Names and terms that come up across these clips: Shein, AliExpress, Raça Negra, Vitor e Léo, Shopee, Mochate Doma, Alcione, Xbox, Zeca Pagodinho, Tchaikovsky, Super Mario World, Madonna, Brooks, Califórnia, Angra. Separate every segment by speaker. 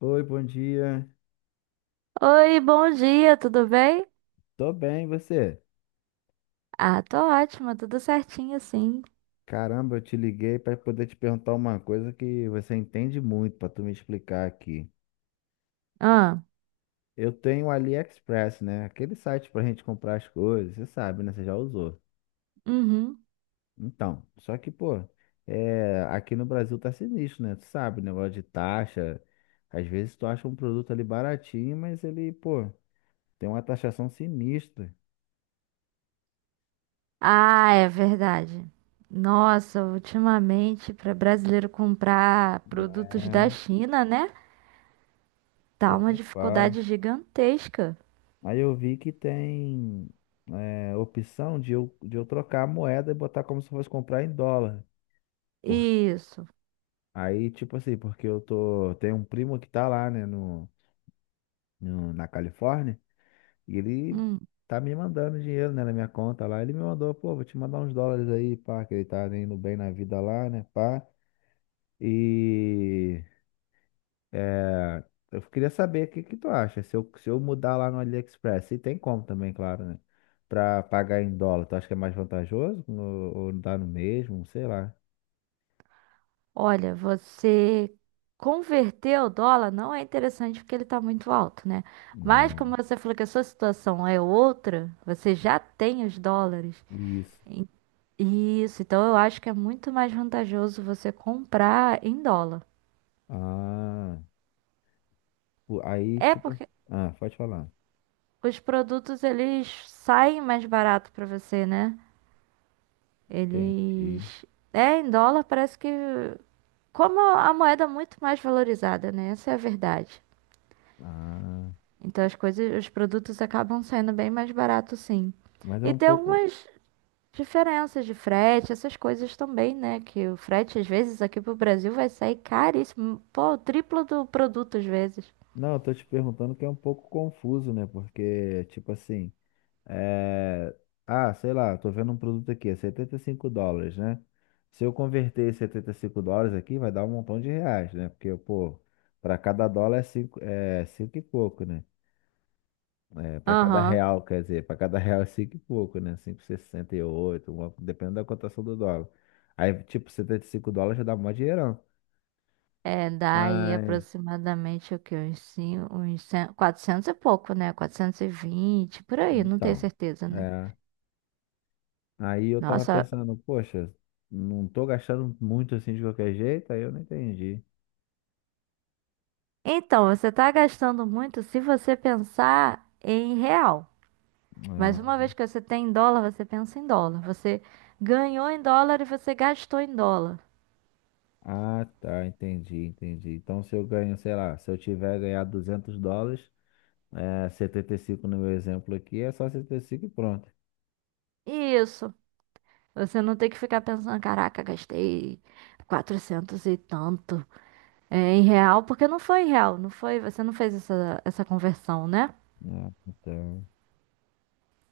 Speaker 1: Oi, bom dia.
Speaker 2: Oi, bom dia, tudo bem?
Speaker 1: Tô bem, e você?
Speaker 2: Ah, tô ótima, tudo certinho, sim.
Speaker 1: Caramba, eu te liguei para poder te perguntar uma coisa que você entende muito para tu me explicar aqui.
Speaker 2: Ah,
Speaker 1: Eu tenho o AliExpress, né? Aquele site pra gente comprar as coisas, você sabe, né? Você já usou.
Speaker 2: uhum.
Speaker 1: Então, só que, pô, aqui no Brasil tá sinistro, né? Tu sabe, né? Negócio de taxa. Às vezes tu acha um produto ali baratinho, mas ele, pô, tem uma taxação sinistra.
Speaker 2: Ah, é verdade. Nossa, ultimamente, para brasileiro comprar produtos da
Speaker 1: É,
Speaker 2: China, né? Tá
Speaker 1: pô,
Speaker 2: uma
Speaker 1: nem fala.
Speaker 2: dificuldade gigantesca.
Speaker 1: Aí eu vi que tem opção de eu trocar a moeda e botar como se fosse comprar em dólar. Por,
Speaker 2: Isso.
Speaker 1: aí, tipo assim, porque eu tô. Tem um primo que tá lá, né, na Califórnia, e ele
Speaker 2: Hum.
Speaker 1: tá me mandando dinheiro, né, na minha conta lá. Ele me mandou, pô, vou te mandar uns dólares aí, pá, que ele tá indo bem na vida lá, né, pá. E. É, eu queria saber o que que tu acha. Se eu mudar lá no AliExpress, se tem como também, claro, né? Pra pagar em dólar, tu acha que é mais vantajoso? No- Ou dá no mesmo? Sei lá.
Speaker 2: Olha, você converter o dólar não é interessante porque ele tá muito alto, né? Mas
Speaker 1: Ah,
Speaker 2: como você falou que a sua situação é outra, você já tem os dólares.
Speaker 1: isso.
Speaker 2: Isso, então eu acho que é muito mais vantajoso você comprar em dólar.
Speaker 1: Ah, o- aí
Speaker 2: É
Speaker 1: tipo.
Speaker 2: porque
Speaker 1: Ah, pode falar.
Speaker 2: os produtos eles saem mais barato para você, né?
Speaker 1: Entendi.
Speaker 2: Eles é em dólar, parece que como a moeda é muito mais valorizada, né? Essa é a verdade.
Speaker 1: Ah,
Speaker 2: Então as coisas, os produtos acabam saindo bem mais barato, sim.
Speaker 1: mas é
Speaker 2: E
Speaker 1: um
Speaker 2: tem
Speaker 1: pouco.
Speaker 2: algumas diferenças de frete, essas coisas também, né? Que o frete às vezes aqui pro Brasil vai sair caríssimo, pô, o triplo do produto às vezes.
Speaker 1: Não, eu tô te perguntando que é um pouco confuso, né? Porque, tipo assim. É, ah, sei lá, tô vendo um produto aqui, é 75 dólares, né? Se eu converter esses 75 dólares aqui, vai dar um montão de reais, né? Porque, pô, para cada dólar é cinco e pouco, né? É, para cada
Speaker 2: Aham.
Speaker 1: real, quer dizer, para cada real é 5 e pouco, né? 5,68, uma- dependendo da cotação do dólar. Aí, tipo, 75 dólares já dá mó dinheirão.
Speaker 2: É, dá aí
Speaker 1: Mas,
Speaker 2: aproximadamente o quê? Uns, cinco, 400 e pouco, né? 420 por aí, não tenho
Speaker 1: então,
Speaker 2: certeza, né?
Speaker 1: é, aí eu tava
Speaker 2: Nossa,
Speaker 1: pensando, poxa, não tô gastando muito assim de qualquer jeito, aí eu não entendi.
Speaker 2: então, você tá gastando muito se você pensar em real. Mas uma vez que você tem em dólar, você pensa em dólar. Você ganhou em dólar e você gastou em dólar.
Speaker 1: Ah, tá, entendi, entendi. Então, se eu ganho, sei lá, se eu tiver ganhado 200 dólares, 75 no meu exemplo aqui, é só 75 e pronto.
Speaker 2: Isso. Você não tem que ficar pensando, caraca, gastei 400 e tanto em real, porque não foi em real, não foi, você não fez essa, essa conversão, né?
Speaker 1: Ah, então,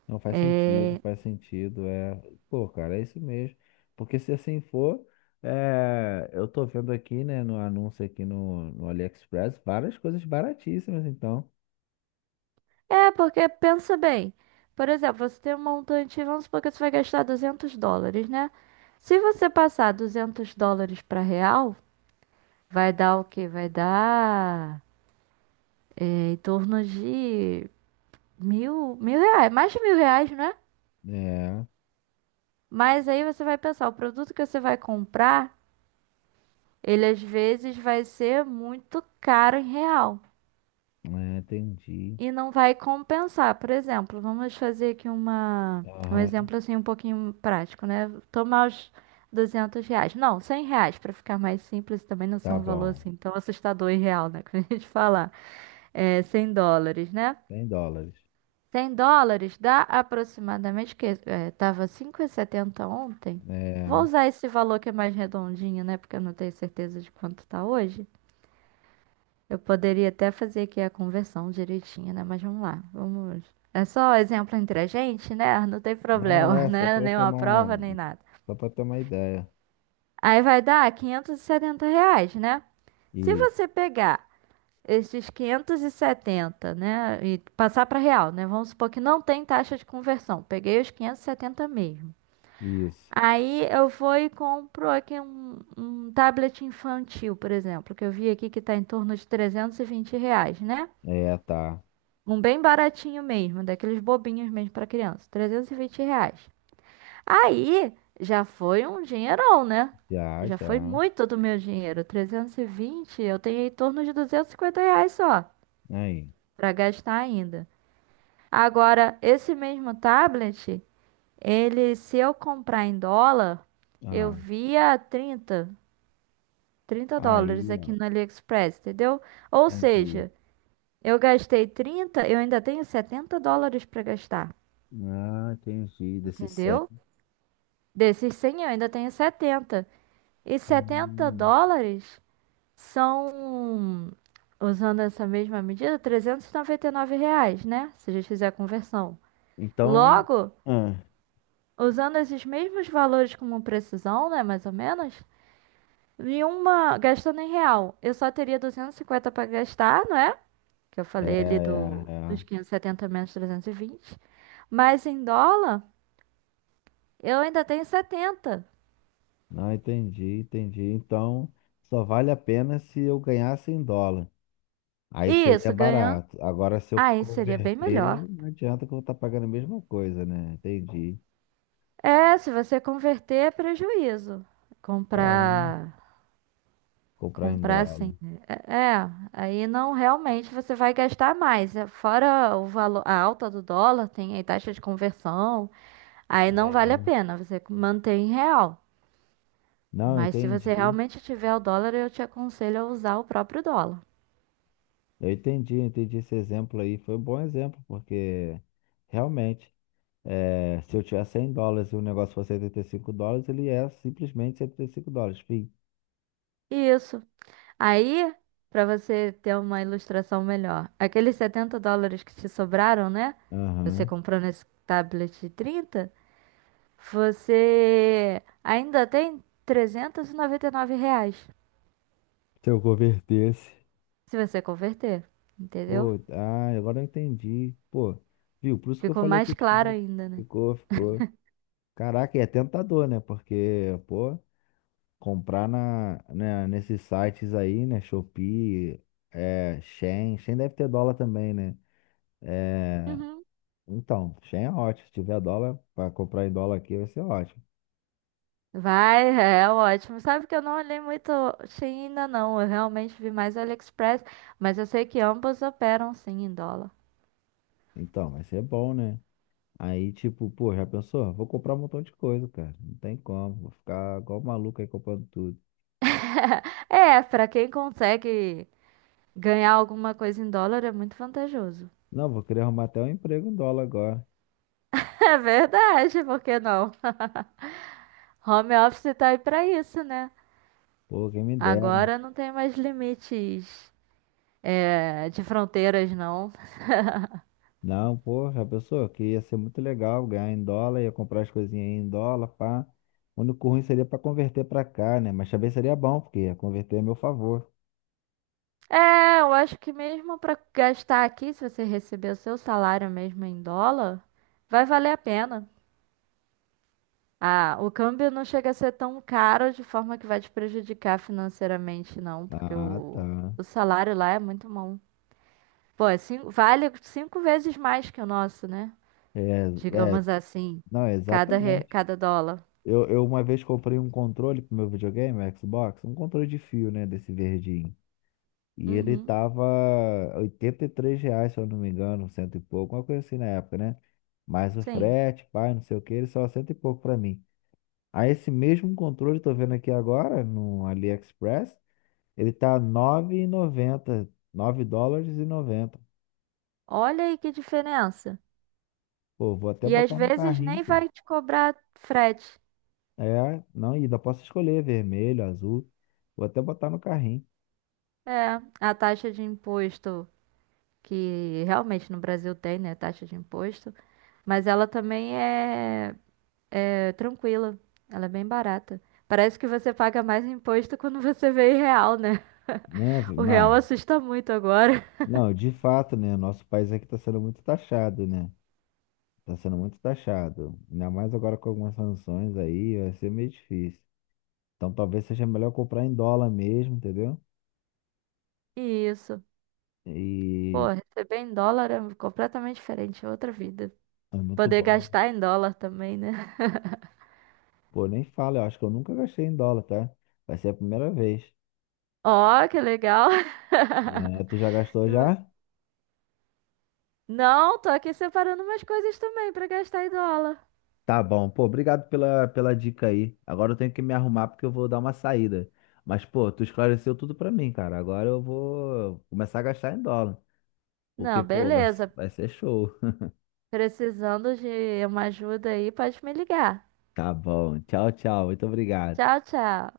Speaker 1: não faz sentido,
Speaker 2: É,
Speaker 1: faz sentido, é, pô, cara, é isso mesmo. Porque se assim for, eu tô vendo aqui, né, no anúncio aqui no AliExpress, várias coisas baratíssimas, então.
Speaker 2: é porque pensa bem. Por exemplo, você tem um montante, vamos supor que você vai gastar US$ 200, né? Se você passar US$ 200 para real, vai dar o quê? Vai dar é, em torno de mil reais, mais de mil reais, né?
Speaker 1: É,
Speaker 2: Mas aí você vai pensar, o produto que você vai comprar, ele às vezes vai ser muito caro em real.
Speaker 1: é, entendi.
Speaker 2: E não vai compensar. Por exemplo, vamos fazer aqui um
Speaker 1: Aham,
Speaker 2: exemplo assim um pouquinho prático, né? Tomar os R$ 200. Não, R$ 100, para ficar mais simples, também não ser
Speaker 1: tá
Speaker 2: um valor
Speaker 1: bom,
Speaker 2: assim tão assustador e real, né? Que a gente fala, é 100 dólares, né?
Speaker 1: 100 dólares.
Speaker 2: 100 dólares dá aproximadamente, que é, tava 5,70 ontem. Vou
Speaker 1: É.
Speaker 2: usar esse valor que é mais redondinho, né? Porque eu não tenho certeza de quanto tá hoje. Eu poderia até fazer aqui a conversão direitinha, né? Mas vamos lá, vamos. É só exemplo entre a gente, né? Não tem
Speaker 1: Não,
Speaker 2: problema,
Speaker 1: é só
Speaker 2: né?
Speaker 1: para
Speaker 2: Nenhuma
Speaker 1: tomar,
Speaker 2: prova, nem nada.
Speaker 1: só para ter uma ideia.
Speaker 2: Aí vai dar R$ 570, né? Se
Speaker 1: Isso,
Speaker 2: você pegar esses 570, né? E passar para real, né? Vamos supor que não tem taxa de conversão. Peguei os 570 mesmo.
Speaker 1: isso.
Speaker 2: Aí eu vou e compro aqui um, um tablet infantil, por exemplo, que eu vi aqui que está em torno de R$ 320, né?
Speaker 1: É, tá.
Speaker 2: Um bem baratinho mesmo, daqueles bobinhos mesmo pra criança, R$ 320. Aí já foi um dinheirão, né?
Speaker 1: Já,
Speaker 2: Já foi
Speaker 1: já.
Speaker 2: muito do meu dinheiro. 320 eu tenho em torno de R$ 250 só
Speaker 1: Aí,
Speaker 2: pra gastar ainda. Agora, esse mesmo tablet, ele, se eu comprar em dólar, eu
Speaker 1: ah,
Speaker 2: via trinta dólares
Speaker 1: aí,
Speaker 2: aqui
Speaker 1: ó.
Speaker 2: no AliExpress, entendeu? Ou
Speaker 1: Entendi.
Speaker 2: seja, eu gastei 30 eu ainda tenho US$ 70 para gastar,
Speaker 1: Ah, entendi. Desse
Speaker 2: entendeu?
Speaker 1: certo.
Speaker 2: Desses 100 eu ainda tenho setenta. E setenta
Speaker 1: Hum,
Speaker 2: dólares são, usando essa mesma medida, trezentos e noventa e nove reais, né? Se a gente fizer a conversão.
Speaker 1: Então,
Speaker 2: Logo,
Speaker 1: ah,
Speaker 2: usando esses mesmos valores como precisão, né? Mais ou menos, em uma, gastando em real, eu só teria 250 para gastar, não é? Que eu
Speaker 1: é,
Speaker 2: falei ali
Speaker 1: é,
Speaker 2: do, dos
Speaker 1: é.
Speaker 2: 570 menos 320. Mas em dólar, eu ainda tenho setenta.
Speaker 1: Não, entendi, entendi. Então, só vale a pena se eu ganhasse em dólar. Aí
Speaker 2: E
Speaker 1: seria
Speaker 2: isso ganhando.
Speaker 1: barato. Agora, se eu
Speaker 2: Aí seria bem
Speaker 1: converter,
Speaker 2: melhor.
Speaker 1: não adianta que eu vou estar pagando a mesma coisa, né? Entendi.
Speaker 2: É, se você converter é prejuízo.
Speaker 1: Caramba.
Speaker 2: Comprar,
Speaker 1: Comprar em
Speaker 2: comprar
Speaker 1: dólar.
Speaker 2: assim. Né? É, aí não realmente você vai gastar mais. É, fora o valor, a alta do dólar, tem aí taxa de conversão. Aí não vale a
Speaker 1: É.
Speaker 2: pena, você mantém em real.
Speaker 1: Não,
Speaker 2: Mas se você
Speaker 1: entendi.
Speaker 2: realmente tiver o dólar, eu te aconselho a usar o próprio dólar.
Speaker 1: Eu entendi esse exemplo aí. Foi um bom exemplo, porque realmente, se eu tiver 100 dólares e o negócio for 75 dólares, ele é simplesmente 75 dólares, fim.
Speaker 2: Isso. Aí, para você ter uma ilustração melhor, aqueles US$ 70 que te sobraram, né? Você
Speaker 1: Aham.
Speaker 2: comprou nesse tablet de 30. Você ainda tem trezentos e noventa e nove reais
Speaker 1: Se eu convertesse.
Speaker 2: se você converter, entendeu?
Speaker 1: Pô, ah, agora eu entendi. Pô, viu? Por isso que eu
Speaker 2: Ficou
Speaker 1: falei que o
Speaker 2: mais claro
Speaker 1: tive.
Speaker 2: ainda, né?
Speaker 1: Ficou, ficou. Caraca, e é tentador, né? Porque, pô, comprar na, né, nesses sites aí, né? Shopee, Shein. Shein deve ter dólar também, né?
Speaker 2: Uhum.
Speaker 1: Então, Shein é ótimo. Se tiver dólar, para comprar em dólar aqui vai ser ótimo.
Speaker 2: Vai, é ótimo. Sabe que eu não olhei muito Shein ainda não. Eu realmente vi mais o AliExpress, mas eu sei que ambos operam sim em dólar.
Speaker 1: Então, vai ser bom, né? Aí, tipo, pô, já pensou? Vou comprar um montão de coisa, cara. Não tem como. Vou ficar igual maluco aí comprando tudo.
Speaker 2: É, pra quem consegue ganhar alguma coisa em dólar é muito vantajoso.
Speaker 1: Não, vou querer arrumar até um emprego em dólar agora.
Speaker 2: É verdade, por que não? Home office tá aí pra isso, né?
Speaker 1: Pô, quem me dera.
Speaker 2: Agora não tem mais limites de fronteiras, não.
Speaker 1: Não, porra, a pessoa que ia ser muito legal ganhar em dólar, ia comprar as coisinhas aí em dólar, pá. O único ruim seria pra converter pra cá, né? Mas também seria bom, porque ia converter a meu favor.
Speaker 2: É, eu acho que mesmo para gastar aqui, se você receber o seu salário mesmo em dólar, vai valer a pena. Ah, o câmbio não chega a ser tão caro de forma que vai te prejudicar financeiramente, não, porque
Speaker 1: Ah, tá.
Speaker 2: o salário lá é muito bom. Pô, vale cinco vezes mais que o nosso, né?
Speaker 1: É, é,
Speaker 2: Digamos assim,
Speaker 1: não, exatamente.
Speaker 2: cada dólar.
Speaker 1: Eu uma vez comprei um controle pro meu videogame, o Xbox, um controle de fio, né, desse verdinho. E ele
Speaker 2: Uhum,
Speaker 1: tava 83 reais, se eu não me engano, cento e pouco, uma coisa assim na época, né? Mais o
Speaker 2: sim.
Speaker 1: frete, pai, não sei o que, ele só cento e pouco pra mim. Aí esse mesmo controle, tô vendo aqui agora no AliExpress, ele tá nove e noventa nove dólares e noventa.
Speaker 2: Olha aí que diferença.
Speaker 1: Pô, vou até
Speaker 2: E às
Speaker 1: botar no
Speaker 2: vezes
Speaker 1: carrinho,
Speaker 2: nem
Speaker 1: pô.
Speaker 2: vai te cobrar frete.
Speaker 1: É, não, e ainda posso escolher vermelho, azul. Vou até botar no carrinho,
Speaker 2: É, a taxa de imposto que realmente no Brasil tem, né? Taxa de imposto, mas ela também é tranquila, ela é bem barata. Parece que você paga mais imposto quando você vê em real, né?
Speaker 1: né? Vi-
Speaker 2: O real
Speaker 1: na,
Speaker 2: assusta muito agora.
Speaker 1: não, de fato, né? Nosso país aqui tá sendo muito taxado, né? Tá sendo muito taxado. Ainda mais agora com algumas sanções aí, vai ser meio difícil. Então talvez seja melhor comprar em dólar mesmo, entendeu?
Speaker 2: E isso,
Speaker 1: E
Speaker 2: pô, receber em dólar é completamente diferente, é outra vida.
Speaker 1: é muito
Speaker 2: Poder
Speaker 1: bom.
Speaker 2: gastar em dólar também, né?
Speaker 1: Pô, nem fala, eu acho que eu nunca gastei em dólar, tá? Vai ser a primeira vez.
Speaker 2: Ó, que legal!
Speaker 1: É, tu já gastou já?
Speaker 2: Não, tô aqui separando umas coisas também pra gastar em dólar.
Speaker 1: Tá bom. Pô, obrigado pela, pela dica aí. Agora eu tenho que me arrumar porque eu vou dar uma saída. Mas, pô, tu esclareceu tudo pra mim, cara. Agora eu vou começar a gastar em dólar.
Speaker 2: Não,
Speaker 1: Porque, pô, vai,
Speaker 2: beleza.
Speaker 1: vai ser show.
Speaker 2: Precisando de uma ajuda aí, pode me ligar.
Speaker 1: Tá bom. Tchau, tchau. Muito obrigado.
Speaker 2: Tchau, tchau.